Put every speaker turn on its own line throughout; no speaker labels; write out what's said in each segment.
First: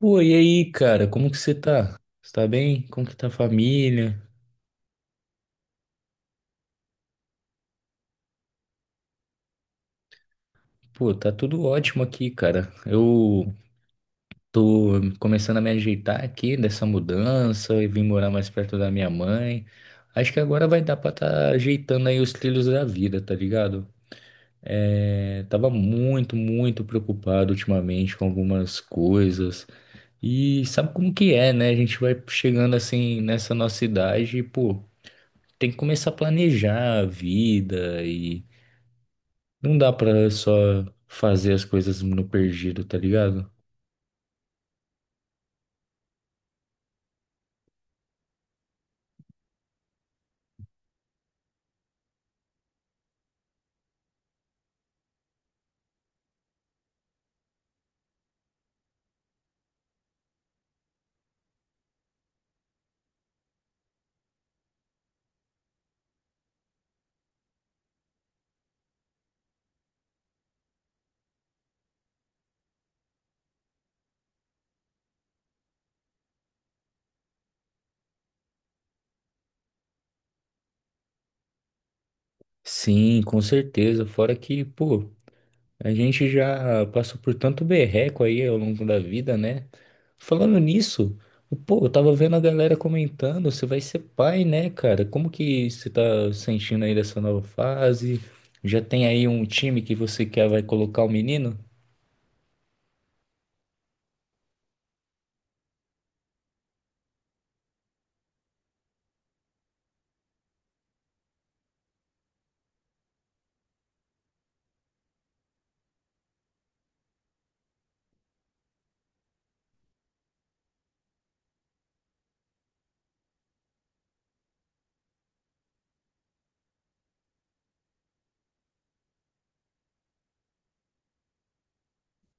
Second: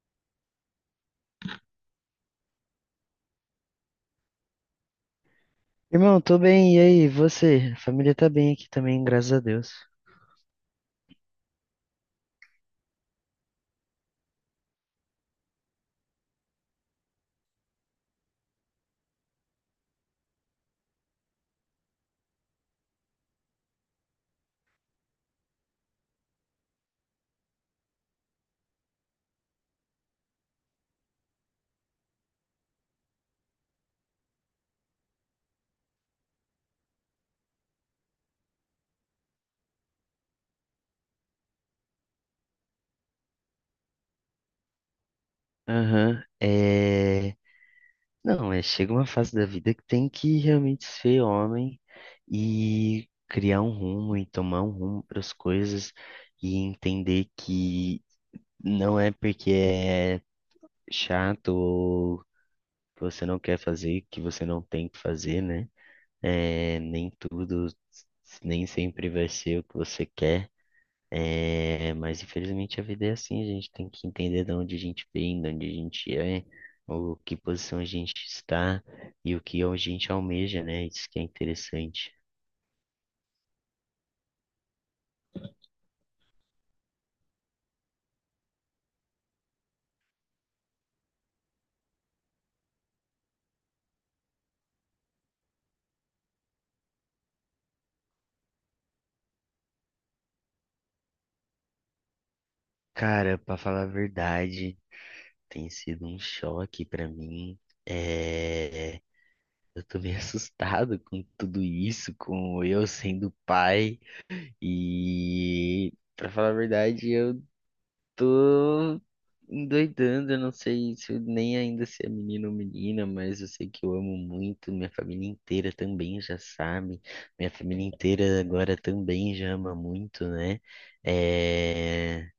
Pô, e aí, cara, como que você tá? Você tá bem? Como que tá a família?
Irmão, tô bem, e aí, você? A família tá bem aqui também, graças a Deus.
Pô, tá tudo ótimo aqui, cara. Eu tô começando a me ajeitar aqui dessa mudança e vim morar mais perto da minha mãe. Acho que agora vai dar pra tá ajeitando aí os trilhos da vida, tá ligado? É, tava muito preocupado ultimamente com algumas coisas. E sabe como que é, né? A gente vai chegando assim nessa nossa idade e, pô, tem que começar a planejar a vida e não dá pra só fazer as coisas no perdido, tá ligado?
Aham, Não, chega uma fase da vida que tem que realmente ser homem e criar um rumo e tomar um rumo para as coisas e entender que não é porque é chato ou você não quer fazer que você não tem que fazer, né? Nem tudo, nem sempre vai ser o que você quer. Mas infelizmente a vida é assim, a gente tem que entender de onde a gente vem, de onde a gente é, o que posição a gente está e o que a gente almeja, né? Isso que é interessante.
Sim, com certeza. Fora que, pô, a gente já passou por tanto berreco aí ao longo da vida, né? Falando nisso, pô, eu tava vendo a galera comentando, você vai ser pai, né, cara? Como que você tá sentindo aí dessa nova fase? Já tem aí um time que você quer vai colocar o menino?
Cara, pra falar a verdade, tem sido um choque pra mim. É, eu tô meio assustado com tudo isso, com eu sendo pai e, pra falar a verdade, eu tô endoidando, eu não sei se eu- nem ainda se é menino ou menina, mas eu sei que eu amo muito, minha família inteira também já sabe, minha família inteira agora também já ama muito, né? É...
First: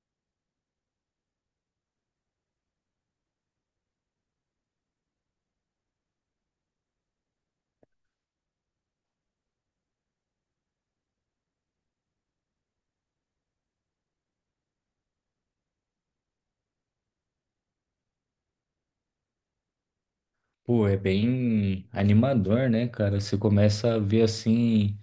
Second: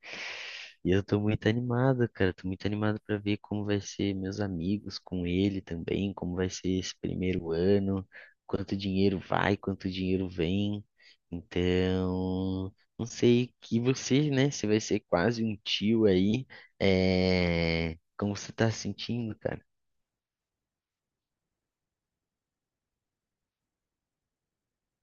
E eu tô muito animado, cara, tô muito animado pra ver como vai ser meus amigos com ele também, como vai ser esse primeiro ano, quanto dinheiro vai, quanto dinheiro vem, então. Não sei que você, né? Você vai ser quase um tio aí. Como você tá se sentindo, cara?
Pô, é bem animador, né, cara? Você começa a ver assim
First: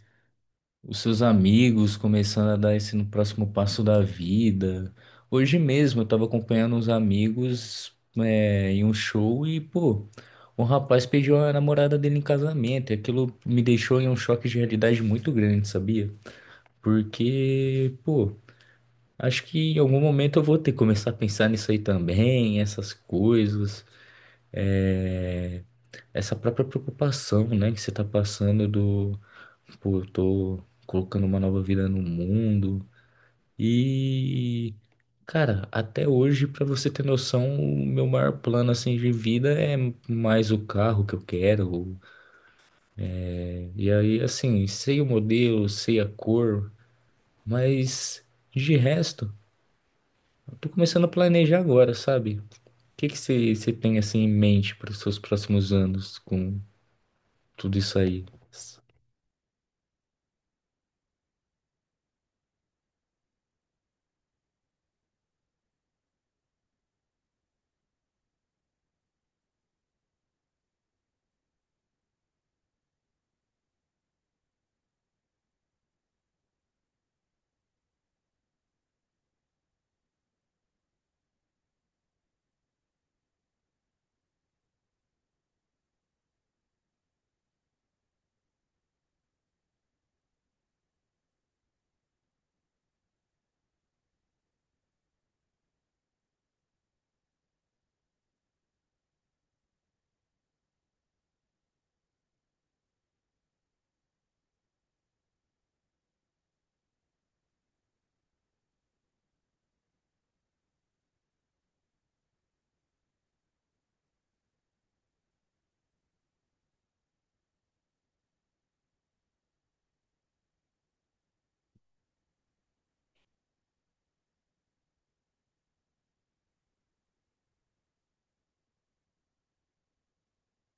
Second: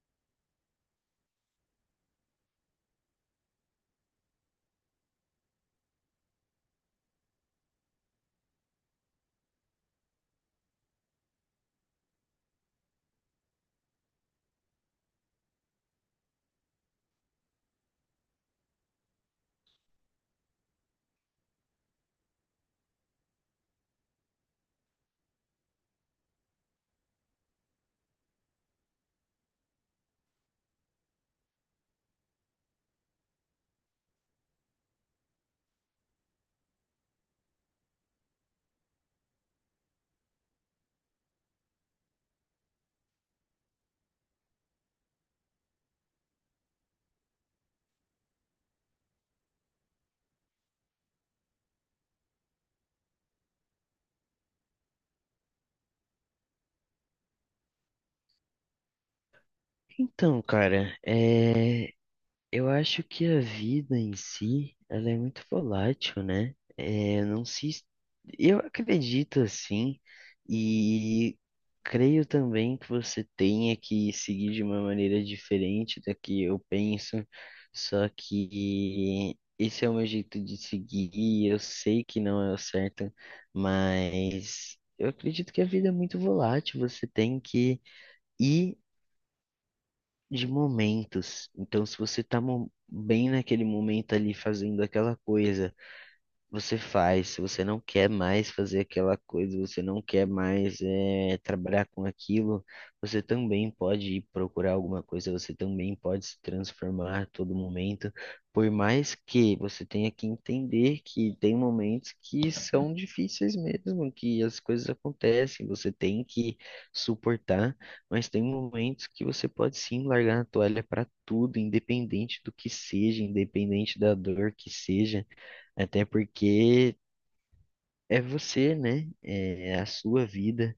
os seus amigos começando a dar esse no próximo passo da vida. Hoje mesmo eu tava acompanhando uns amigos em um show e, pô, um rapaz pediu a namorada dele em casamento e aquilo me deixou em um choque de realidade muito grande, sabia? Porque, pô, acho que em algum momento eu vou ter que começar a pensar nisso aí também, essas coisas, é, essa própria preocupação, né, que você tá passando do, pô, eu tô colocando uma nova vida no mundo. E, cara, até hoje, pra você ter noção, o meu maior plano assim de vida é mais o carro que eu quero. E aí, assim, sei o modelo, sei a cor, mas de resto, eu tô começando a planejar agora, sabe? O que que você tem assim em mente para os seus próximos anos com tudo isso aí?
Então, cara, eu acho que a vida em si, ela é muito volátil, né? É, não se, es- eu acredito assim e creio também que você tenha que seguir de uma maneira diferente da que eu penso. Só que esse é o meu jeito de seguir, e eu sei que não é o certo, mas eu acredito que a vida é muito volátil. Você tem que ir de momentos. Então, se você tá bem naquele momento ali fazendo aquela coisa, você faz, se você não quer mais fazer aquela coisa, você não quer mais trabalhar com aquilo, você também pode ir procurar alguma coisa, você também pode se transformar a todo momento, por mais que você tenha que entender que tem momentos que são difíceis mesmo, que as coisas acontecem, você tem que suportar, mas tem momentos que você pode sim largar a toalha para tudo, independente do que seja, independente da dor que seja. Até porque é você, né? É a sua vida.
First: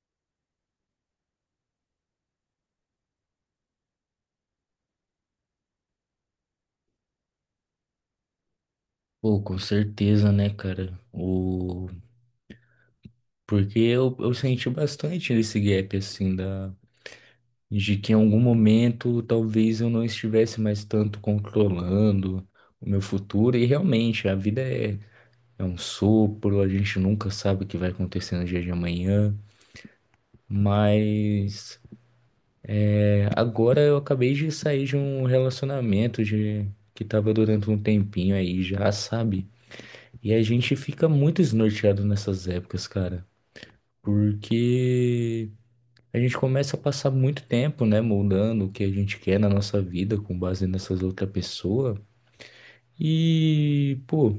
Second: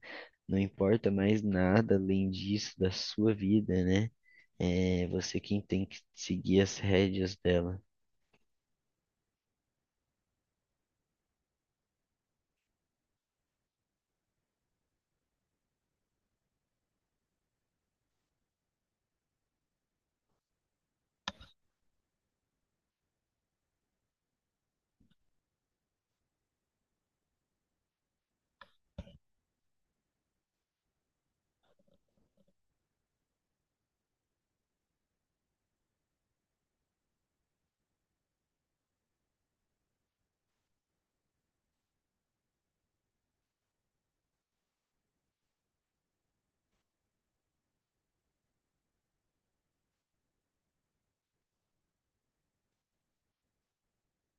Não importa mais nada além disso da sua vida, né? É você quem tem que seguir as rédeas dela.
Pô, com certeza, né, cara? O... Porque eu senti bastante esse gap, assim, da. De que em algum momento talvez eu não estivesse mais tanto controlando o meu futuro, e realmente a vida é, é um sopro, a gente nunca sabe o que vai acontecer no dia de amanhã, mas é, agora eu acabei de sair de um relacionamento de, que estava durando um tempinho aí já, sabe? E a gente fica muito desnorteado nessas épocas, cara, porque a gente começa a passar muito tempo, né, moldando o que a gente quer na nossa vida com base nessas outra pessoa. E, pô,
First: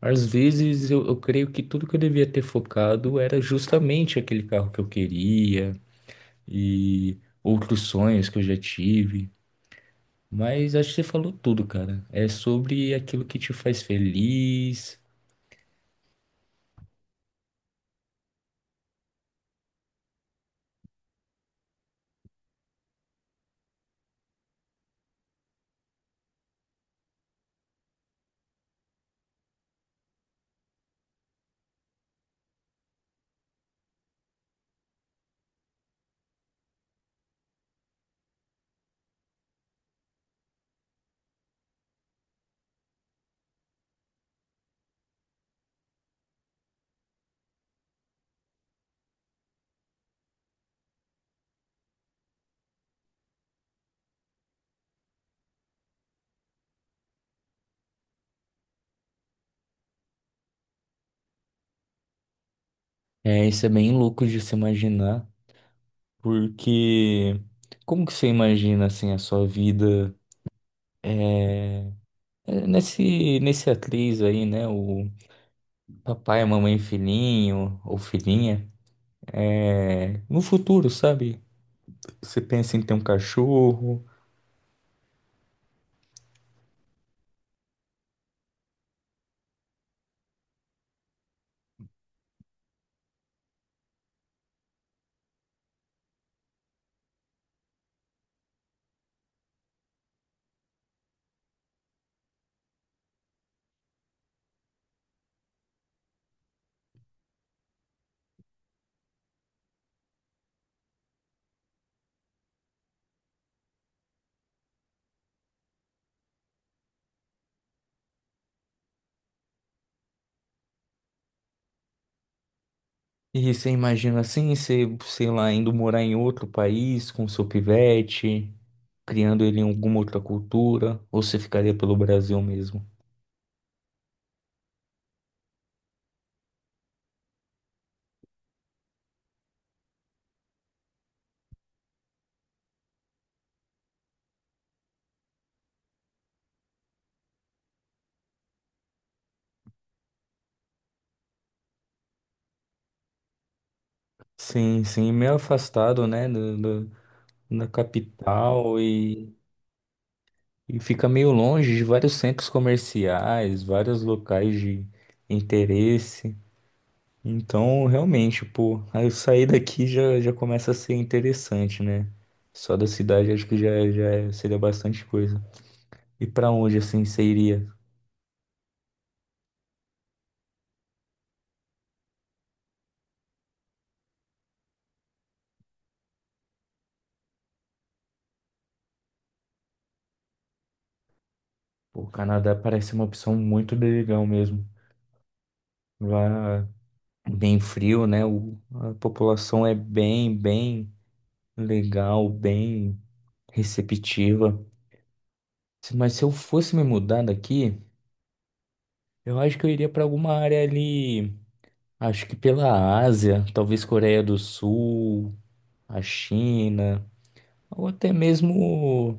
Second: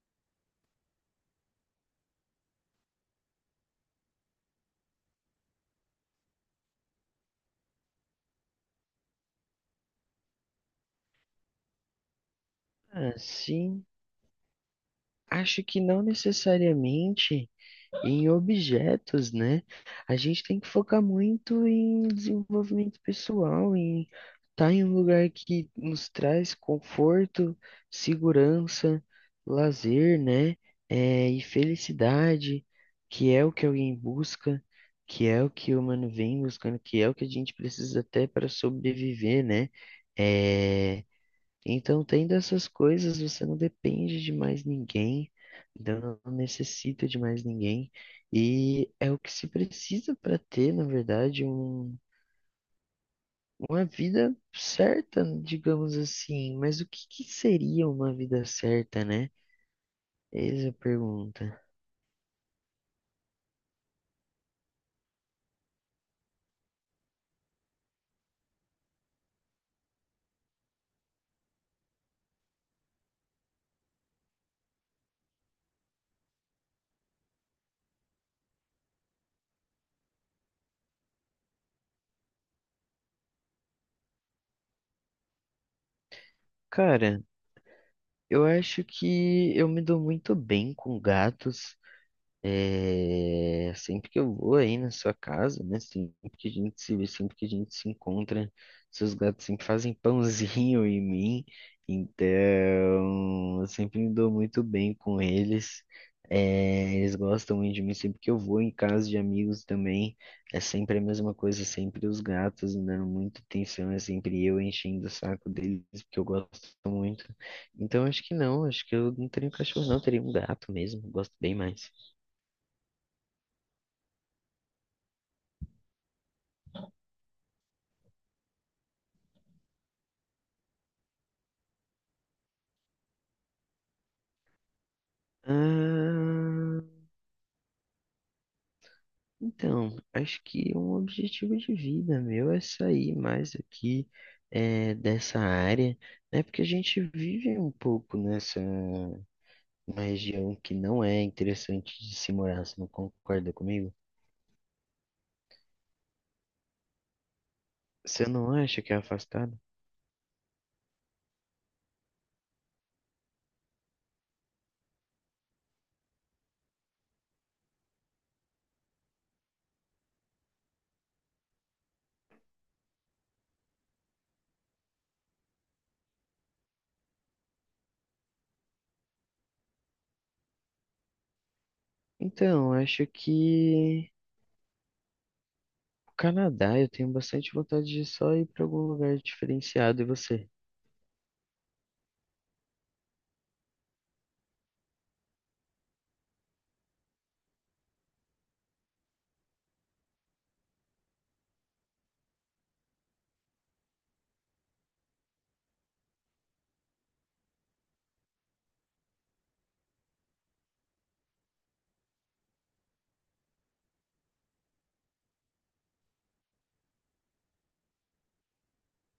às vezes eu creio que tudo que eu devia ter focado era justamente aquele carro que eu queria e outros sonhos que eu já tive. Mas acho que você falou tudo, cara. É sobre aquilo que te faz
Assim,
feliz.
acho que não necessariamente em objetos, né? A gente tem que focar muito em desenvolvimento pessoal, em estar em um lugar que nos traz conforto, segurança, lazer, né? E felicidade, que é o que alguém busca, que é o que o humano vem buscando, que é o que a gente precisa até para sobreviver, né? É, então, tendo essas coisas, você não depende de mais ninguém, então não necessita de mais ninguém, e é o que se precisa para ter, na verdade, uma vida certa, digamos assim. Mas o que que seria uma vida certa, né? Eis a pergunta.
É, isso é bem louco de se imaginar, porque como que você imagina assim a sua vida? É, É, Nesse atriz aí, né? O papai, a mamãe, e filhinho ou filhinha. É, no futuro, sabe? Você pensa em ter um cachorro.
Cara, eu acho que eu me dou muito bem com gatos. Sempre que eu vou aí na sua casa, né? Sempre que a gente se vê, sempre que a gente se encontra, seus gatos sempre fazem pãozinho em mim, então eu sempre me dou muito bem com eles. Eles gostam muito de mim, sempre que eu vou em casa de amigos também, é sempre a mesma coisa, sempre os gatos me dando muita atenção, é sempre eu enchendo o saco deles, porque eu gosto muito. Então acho que não, acho que eu não teria um cachorro, não, eu teria um gato mesmo, eu gosto bem mais.
E você imagina assim, você, sei lá, indo morar em outro país com seu pivete, criando ele em alguma outra cultura, ou você ficaria pelo Brasil mesmo?
Ah, então, acho que um objetivo de vida meu é sair mais aqui dessa área, né? Porque a gente vive um pouco nessa uma região que não é interessante de se morar, você não concorda comigo?
Sim, sim, meio afastado, né, do, do- da
Você não
capital.
acha que é afastado?
E fica meio longe de vários centros comerciais, vários locais de interesse. Então, realmente, pô, aí eu sair daqui já, já começa a ser interessante, né? Só da cidade acho que já, já é- seria bastante coisa. E pra onde assim você iria?
Então, acho que o Canadá, eu tenho bastante vontade de só ir para algum lugar diferenciado, e você?
Pô, o Canadá parece uma opção muito legal mesmo. Lá bem frio, né? O- a população é bem legal, bem receptiva. Se- Mas se eu fosse me mudar daqui. Eu acho que eu iria pra alguma área ali, acho que pela Ásia, talvez Coreia do Sul, a China, ou até mesmo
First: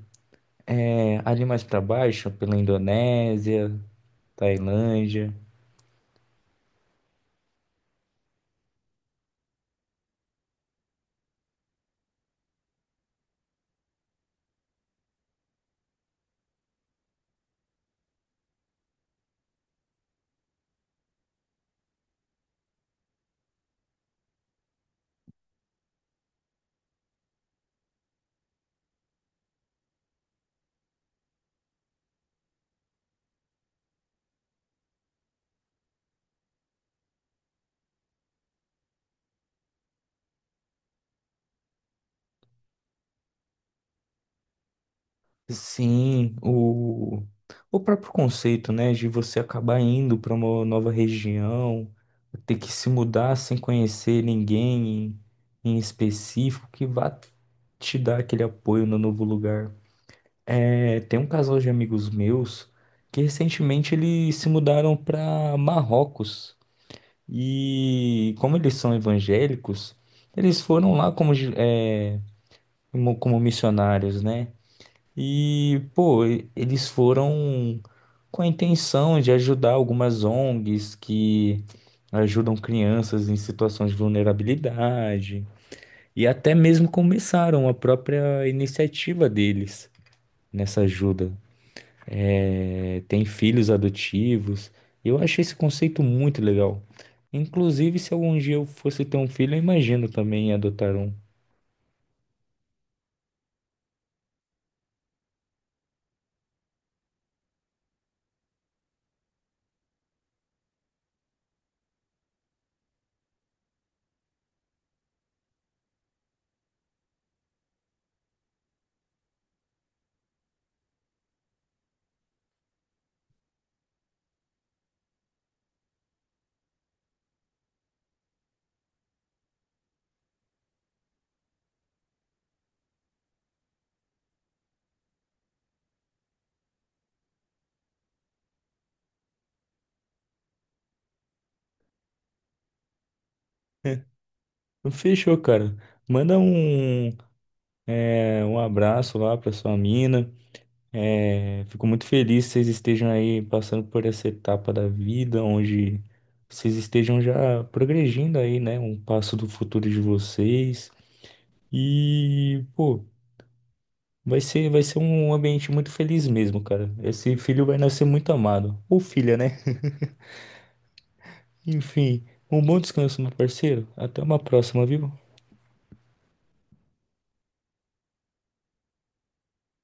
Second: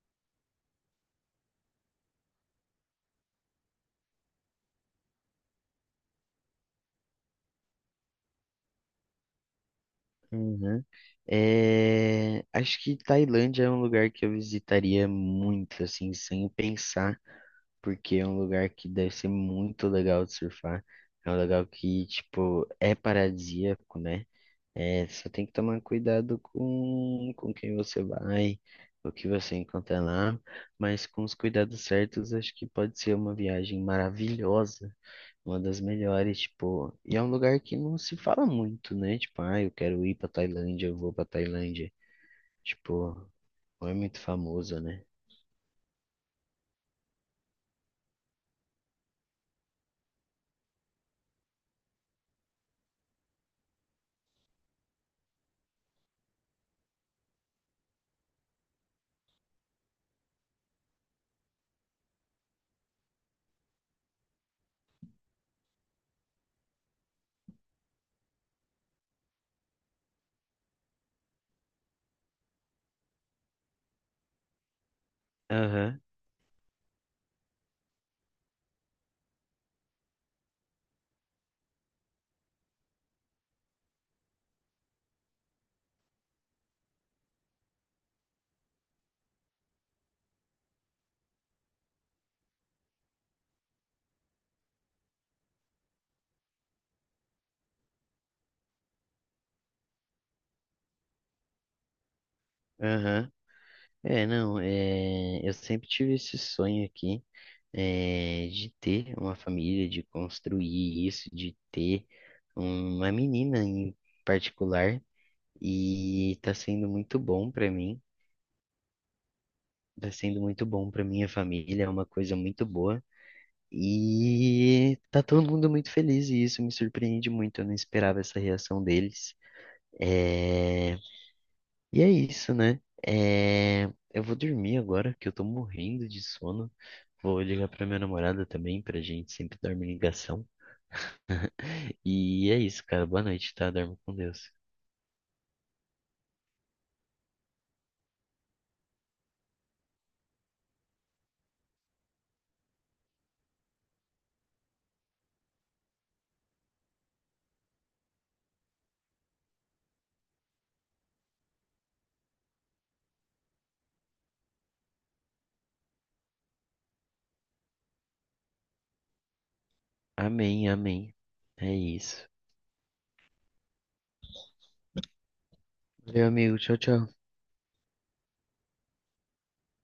é, ali mais pra baixo, pela Indonésia, Tailândia.
Uhum. Acho que Tailândia é um lugar que eu visitaria muito, assim, sem pensar, porque é um lugar que deve ser muito legal de surfar. É um lugar que, tipo, é paradisíaco, né? Só tem que tomar cuidado com quem você vai, o que você encontra lá, mas com os cuidados certos, acho que pode ser uma viagem maravilhosa. Uma das melhores, tipo, e é um lugar que não se fala muito, né? Tipo, ah, eu quero ir pra Tailândia, eu vou pra Tailândia. Tipo, não é muito famoso, né?
Sim, o próprio conceito, né, de você acabar indo para uma nova região, ter que se mudar sem conhecer ninguém em específico que vá te dar aquele apoio no novo lugar. É, tem um casal de amigos meus que recentemente eles se mudaram para Marrocos. E como eles são evangélicos, eles foram lá como, gi- é, como missionários, né? E,
Aham,
pô, e- eles foram com a intenção de ajudar algumas ONGs que ajudam crianças em situações de vulnerabilidade. E até mesmo começaram a própria iniciativa deles nessa ajuda. É, tem filhos adotivos. Eu achei esse conceito muito legal. Inclusive, se algum dia eu fosse ter um filho, eu imagino também adotar um.
aham. Não, eu sempre tive esse sonho aqui, de ter uma família, de construir isso, de ter uma menina em particular, e tá sendo muito bom pra mim, tá sendo muito bom pra minha família, é uma coisa muito boa. E tá todo mundo muito feliz e isso me surpreende muito. Eu não esperava essa reação deles. É... E é isso, né? É... Eu vou dormir agora, que eu tô morrendo de sono. Vou ligar pra minha namorada também, pra gente sempre dormir em ligação. E é isso, cara. Boa noite, tá? Dorme com Deus.
Então, fechou, cara. Manda um, é, um abraço lá pra sua mina. É, fico muito feliz que vocês estejam aí passando por essa etapa da vida, onde vocês estejam já progredindo aí, né? Um passo do futuro de vocês. E, pô. Vai ser um ambiente muito feliz mesmo, cara. Esse filho vai nascer muito amado. Ou filha, né?
Amém, amém. É
Enfim,
isso.
um bom descanso, meu parceiro. Até uma próxima, viu?
Meu amigo, tchau, tchau.